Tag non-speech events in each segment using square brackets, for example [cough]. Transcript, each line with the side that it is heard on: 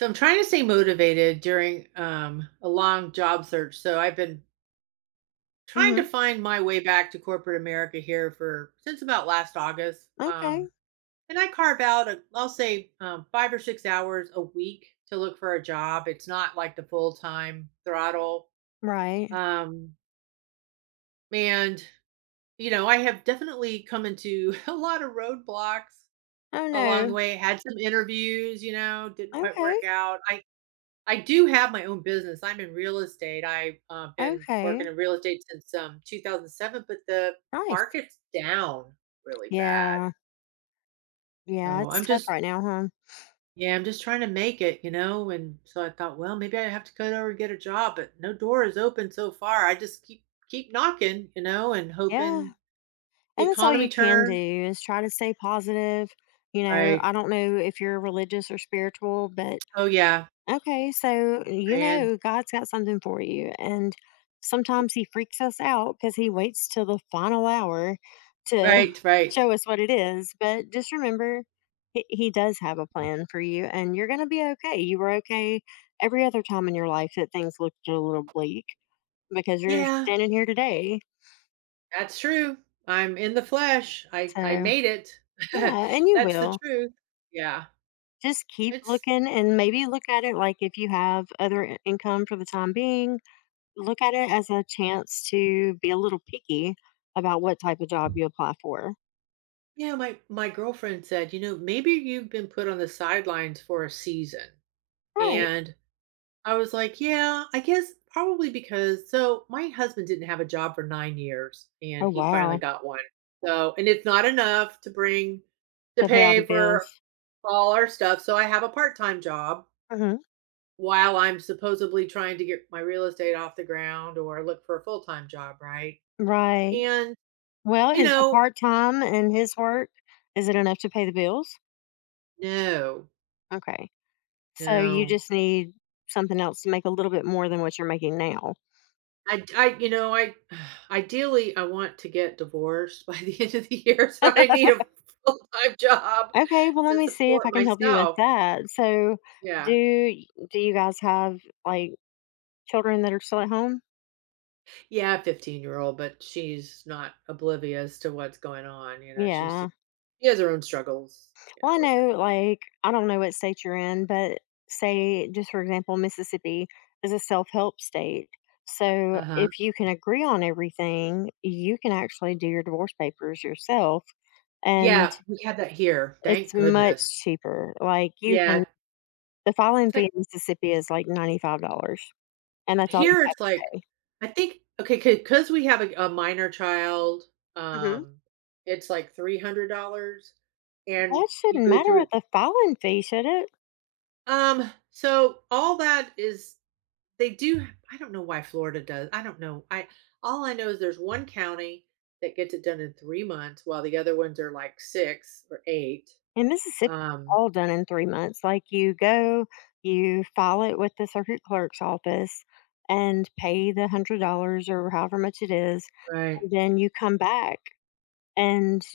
right: So I'm trying to stay motivated during a long job search. So I've been trying to
left: Mhm.
right: find my way back to corporate America here for since about last August.
left: Okay.
right: And, I carve out, I'll say, 5 or 6 hours a week to look for a job. It's not like the full time throttle.
left: Right.
right: Um, and I have definitely come into [laughs] a lot of roadblocks
left: Oh,
right: along the
left: no.
right: way. Had some interviews, didn't quite
left: Okay.
right: work out. I do have my own business. I'm in real estate. I've been
left: Okay.
right: working in real estate since 2007, but the
left: Nice.
right: market's down really bad.
left: Yeah. Yeah.
right: So I'm
left: It's tough
right: just,
left: right now, huh?
right: yeah, I'm just trying to make it, you know? And so I thought, well, maybe I have to go over and get a job, but no door is open so far. I just keep knocking, and
left: Yeah.
right: hoping the
left: And that's all
right: economy
left: you can do
right: turns.
left: is try to stay positive. You know,
right: Right.
left: I don't know if you're religious or spiritual, but
right: Oh, yeah.
left: okay, so you
right: Brand.
left: know God's got something for you. And sometimes He freaks us out because He waits till the final hour to [laughs]
right: Right. Right.
left: show us what it is. But just remember, He does have a plan for you, and you're going to be okay. You were okay every other time in your life that things looked a little bleak because you're
right: Yeah.
left: standing here today.
right: That's true. I'm in the flesh. I
left: So,
right: made it. [laughs]
left: yeah, and you
right: That's the
left: will.
right: truth. Yeah.
left: Just keep
right: It's
left: looking and maybe look at it like if you have other income for the time being, look at it as a chance to be a little picky about what type of job you apply for.
right: yeah, my girlfriend said, "You know, maybe you've been put on the sidelines for a season."
left: Right.
right: And I was like, "Yeah, I guess probably because so my husband didn't have a job for 9 years and
left: Oh,
right: he finally
left: wow.
right: got one. So, and it's not enough to bring to
left: To pay all the
right: pay for
left: bills.
right: all our stuff. So I have a part-time job
left: Hmm.
right: while I'm supposedly trying to get my real estate off the ground or look for a full time job, right?"
left: Right.
right: And,
left: Well,
right: you
left: is the
right: know,
left: part time and his work, is it enough to pay the bills?
right: no,
left: Okay. So you
right: no.
left: just need something else to make a little bit more than what you're making now.
right: I, you know, I [sighs] ideally I want to get divorced by the [laughs] end of the year, so I need a full time job
left: Okay, well let
right: to
left: me see if I
right: support
left: can help you with
right: myself.
left: that. So do
right: Yeah,
left: do you guys have, like, children that are still at home?
right: yeah, 15-year-old, but she's not oblivious to what's going on. You know, she sees,
left: Yeah.
right: she has her own struggles. You
left: Well, I
right: know, with him.
left: know, like, I don't know what state you're in, but say, just for example, Mississippi is a self help state. So
right: Uh huh.
left: if you can agree on everything, you can actually do your divorce papers yourself, and
right: Yeah, we had that here.
left: it's
right: Thank
left: much
right: goodness.
left: cheaper. Like, you
right: Yeah,
left: can, the filing
right: it's like
left: fee in Mississippi is like $95, and that's all you
right: here,
left: have
right: it's
left: to
right: like,
left: pay.
right: I think okay, because we have a minor child,
left: Hmm.
right: um, it's like $300, and
left: That
right: you
left: shouldn't
right: go
left: matter
right: through,
left: with the filing fee, should it?
right: so all that is, they do, I don't know why Florida does. I don't know. I All I know is there's one county that gets it done in 3 months while the other ones are like 6 or 8.
left: In Mississippi, it's
right: Um,
left: all done in 3 months. Like, you go, you file it with the circuit clerk's office and pay the $100 or however much it is,
right: right.
left: and then you come back and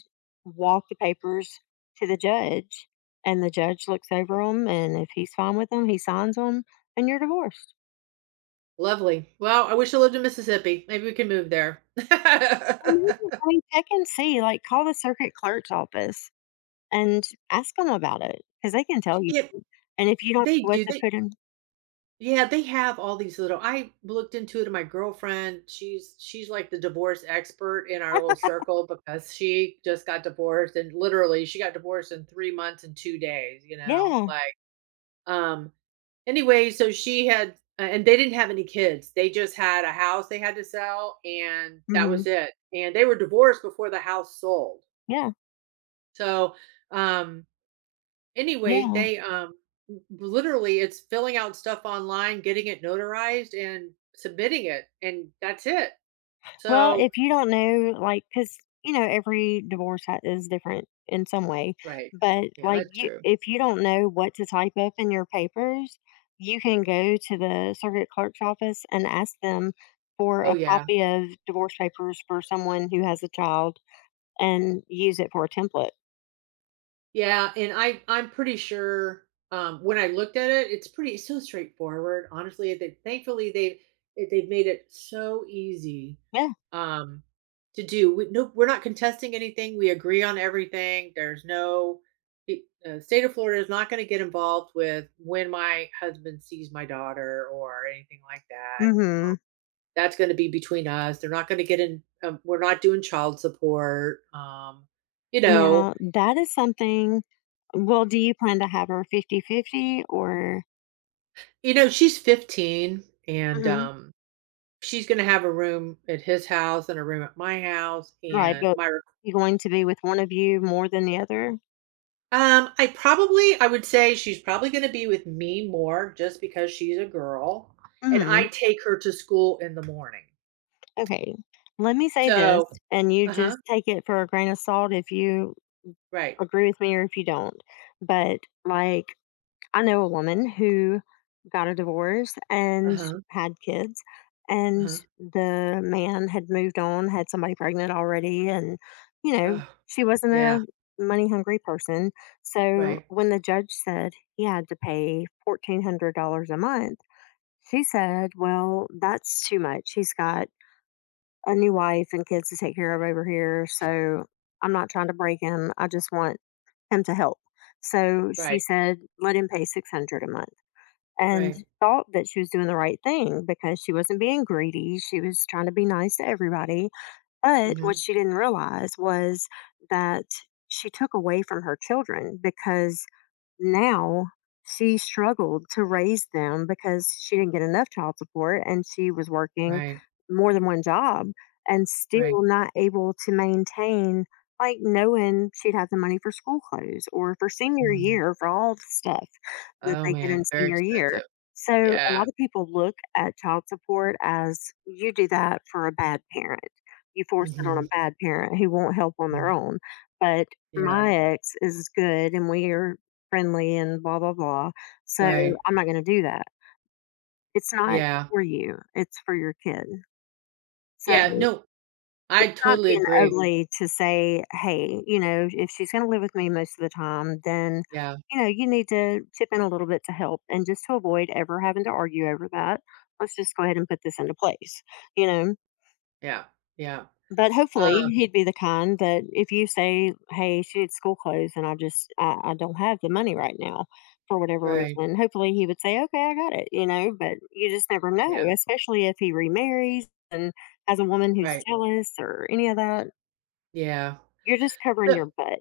left: walk the papers to the judge, and the judge looks over them, and if he's fine with them, he signs them, and you're divorced.
right: Lovely. Well, I wish I lived in Mississippi. Maybe we can move there.
left: Amazing.
right: [laughs]
left: I mean, check and see, like, call the circuit clerk's office and ask them about it, because they can tell you,
right: Yeah,
left: and if you don't
right: they
left: know what
right: do.
left: to
right: They
left: put in.
right: Yeah, they have all these little, I looked into it, and my girlfriend, she's like the divorce expert in our little circle because she just got divorced and literally she got divorced in 3 months and 2 days, you know?
left: Yeah.
right: Like, um anyway, so she had a and they didn't have any kids. They just had a house they had to sell and that was
left: Mhm.
right: it. And they were divorced before the house sold.
left: Yeah.
right: So, um anyway,
left: Yeah.
right: they, literally, it's filling out stuff online, getting it notarized, and submitting it, and that's it.
left: Well,
right: So
left: if you don't know, like, because, you know, every divorce is different in some way.
right: right.
left: But,
right: Yeah,
left: like,
right: that's
left: you,
right: true.
left: if you don't know what to type up in your papers, you can go to the circuit clerk's office and ask them for
right: Oh,
left: a
right: yeah.
left: copy of divorce papers for someone who has a child and use it for a template.
right: Yeah, and I'm pretty sure, when I looked at it, it's pretty, it's so straightforward, honestly, they thankfully, they've made it so easy,
left: Yeah.
right: um, to do. We No, we're not contesting anything, we agree on everything, there's no, the, state of Florida is not gonna get involved with when my husband sees my daughter or anything like that, um,
left: Mm-hmm.
right: that's gonna be between us, they're not gonna get in, we're not doing child support. You know,
left: Now, that is something. Well, do you plan to have her fifty-fifty or?
right: You know, she's 15 and she's going to have a room at his house and a room at my house
left: Right,
right: and
left: but
right: my rec-
left: you going to be with one of you more than the other?
right: I would say she's probably going to be with me more just because she's a girl, and
left: Mm,
right: I take her to school in the morning.
left: okay. Let me say this,
right: So,
left: and you
right: uh-huh,
left: just take it for a grain of salt if you
right: right.
left: agree with me or if you don't. But, like, I know a woman who got a divorce and
right: Uh-huh,
left: had kids, and
right: uh-huh.
left: the man had moved on, had somebody pregnant already, and, you know,
right: Oh,
left: she wasn't
right: yeah,
left: a money hungry person. So
right: right.
left: when the judge said he had to pay $1,400 a month, she said, well, that's too much. He's got a new wife and kids to take care of over here. So I'm not trying to break him. I just want him to help. So she
right: Right.
left: said, let him pay 600 a month and
right: Right.
left: thought that she was doing the right thing because she wasn't being greedy. She was trying to be nice to everybody. But what
right: Mhm.
left: she didn't realize was that she took away from her children because now she struggled to raise them because she didn't get enough child support and she was working
right: Right.
left: more than one job and
right: Right.
left: still not able to maintain, like, knowing she'd have the money for school clothes or for senior
right: Mhm.
left: year for all the stuff that
right: Oh
left: they get in
right: man, very
left: senior year.
right: expensive.
left: So a
right: Yeah.
left: lot of people look at child support as, you do that for a bad parent. You forced it on a
right: Mhm.
left: bad parent who won't help on their
right: Mhm,
left: own. But
right: yeah.
left: my ex is good and we are friendly and blah blah blah. So
right: Right.
left: I'm not gonna do that. It's not
right: Yeah.
left: for you, it's for your kid. So
right: Yeah,
left: it's
right: no, I
left: not
right: totally
left: being
right: agree.
left: ugly to say, hey, you know, if she's gonna live with me most of the time, then,
right: Yeah,
left: you know, you need to chip in a little bit to help, and just to avoid ever having to argue over that, let's just go ahead and put this into place. You know?
right: yeah, yeah.
left: But hopefully
right: Um,
left: he'd be the kind that if you say, "Hey, she needs school clothes and I don't have the money right now for whatever
right: right,
left: reason," hopefully he would say, "Okay, I got it," you know, but you just never
right: yeah,
left: know, especially if he remarries and has a woman who's
right: right,
left: jealous or any of that.
right: yeah.
left: You're just covering
right: So
left: your butt.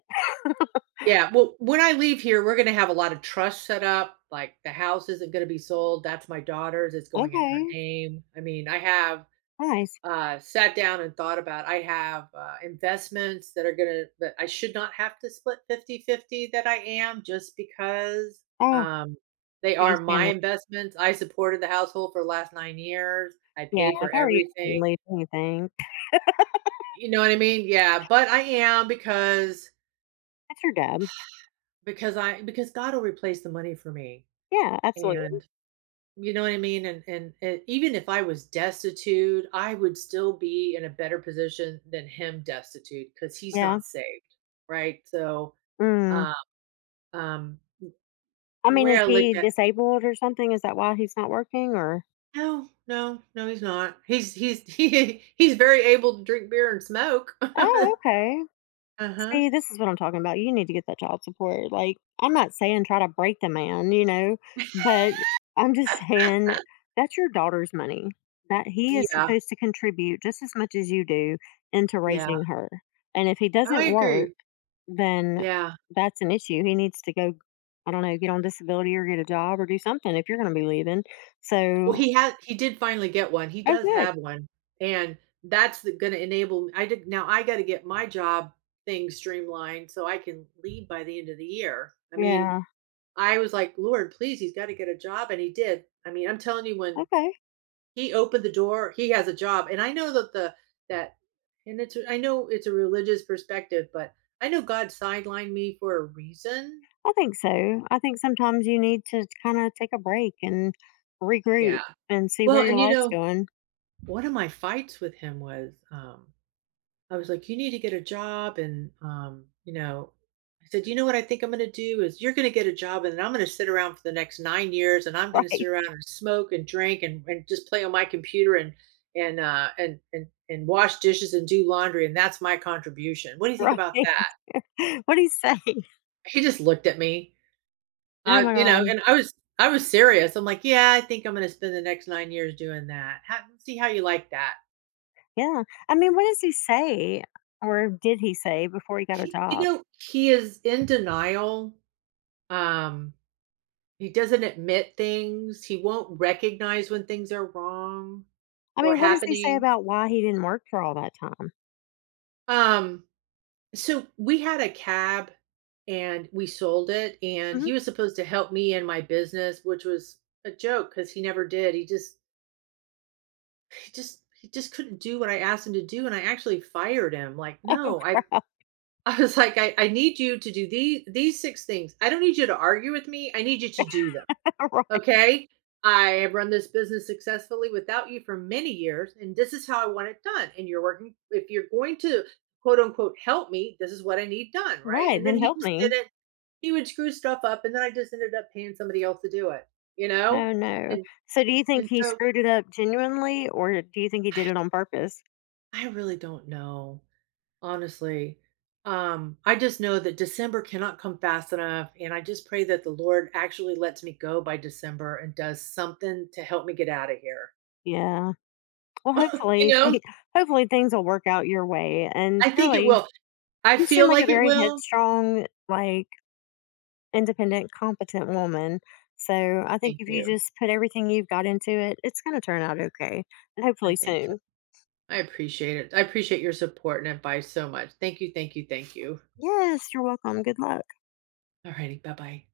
right: yeah, well, when I leave here, we're gonna have a lot of trust set up, like, the house isn't gonna be sold, that's my daughter's, it's going in her
left: Okay,
right: name. I mean, I have
left: nice.
right: sat down and thought about, I have investments that are going to, that I should not have to split 50/50, that I am just because,
left: Oh,
right: um, they
left: you're
right: are
left: just
right: my
left: being, like,
right: investments. I supported the household for the last 9 years. I
left: yeah,
right: paid for
left: if I were you, I
right: everything.
left: wouldn't leave anything.
right: You know what I mean? Yeah. But I am because,
left: That's your dad.
right: because God will replace the money for me.
left: Yeah, absolutely.
right: And. You know what I mean? And even if I was destitute, I would still be in a better position than him destitute because he's
left: Yeah.
right: not saved, right? So,
left: Mm.
right: uh, um,
left: I
right: the
left: mean,
right: way
left: is
right: I look
left: he
right: at
left: disabled or something? Is that why he's not working or?
right: no, no, no, he's not. He's [laughs] he's very able to drink beer and smoke. [laughs] Uh
left: Oh, okay.
right: huh.
left: See, this is what I'm talking about. You need to get that child support. Like, I'm not saying try to break the man, you know, but I'm just saying that's your daughter's money that he is
right: Yeah,
left: supposed to contribute just as much as you do into
right: yeah.
left: raising her. And if he
right: I
left: doesn't work,
right: agree.
left: then
right: Yeah.
left: that's an issue. He needs to go, I don't know, get on disability or get a job or do something if you're going to be leaving.
right: Well,
left: So,
right: he did finally get one. He
left: oh,
right: does
left: good.
right: have one, and that's gonna enable I did, now I gotta get my job thing streamlined so I can leave by the end of the year. I mean,
left: Yeah.
right: I was like, "Lord, please, he's gotta get a job," and he did. I mean, I'm telling you, when
left: Okay.
right: he opened the door, he has a job, and I know that the that and it's I know it's a religious perspective, but I know God sidelined me for a reason.
left: I think so. I think sometimes you need to kind of take a break and regroup
right: Yeah.
left: and see
right: Well,
left: where your
right: and
left: life's going. [laughs]
right: one of my fights with him was, I was like, "You need to get a job," and, you know, I said, "You know what I think I'm gonna do is you're gonna get a job, and then I'm gonna sit around for the next 9 years, and I'm gonna sit
left: Right,
right: around and smoke and drink and just play on my computer and wash dishes and do laundry, and that's my contribution. What do you think
left: right.
right: about
left: [laughs]
right: that?"
left: What do you say?
right: He just looked at me,
left: Oh my
right: you know,
left: God.
right: and I was serious. I'm like, "Yeah, I think I'm gonna spend the next 9 years doing that. How See how you like that."
left: Yeah. I mean, what does he say or did he say before he got a job?
right: He is in denial, um he doesn't admit things, he won't recognize when things are wrong
left: I
right: or
left: mean, what does he say
right: happening.
left: about why he didn't work for all that time?
right: Um, so we had a cab and we sold it and
left: Mhm.
right: he was supposed to help me in my business, which was a joke because he never did. He just couldn't do what I asked him to do, and I actually fired him. Like, "No, I."
left: [laughs]
right: [laughs] I was like, "I need you to do these 6 things. I don't need you to argue with me, I need you to do them."
left: Right,
right: Okay. I have run this business successfully without you for many years, and this is how I want it done. And you're working, if you're going to quote unquote help me, this is what I need done. Right.
left: right.
right: And then
left: Then
right: he
left: help
right: just did
left: me.
right: it. He would screw stuff up, and then I just ended up paying somebody else to do it, you know?
left: Oh no.
right: And,
left: So do you think
right: and
left: he
right: so
left: screwed it up genuinely or do you think he did it on purpose?
right: I really don't know, honestly. I just know that December cannot come fast enough. And I just pray that the Lord actually lets me go by December and does something to help me get out of here.
left: Yeah. Well,
right: [laughs] You
left: hopefully, they
right: know?
left: [laughs] hopefully things will work out your way, and
right: I think it
left: surely
right: will. I
left: you
right: feel
left: seem like a
right: like it
left: very
right: will.
left: headstrong, like, independent, competent woman, so I think
right: Thank
left: if you
right: you.
left: just put everything you've got into it, it's gonna turn out okay, and
right: I
left: hopefully
right: think so.
left: soon.
right: I appreciate it. I appreciate your support and advice so much. Thank you, thank you, thank you.
left: Yes, you're welcome, good luck.
right: Alrighty, bye-bye.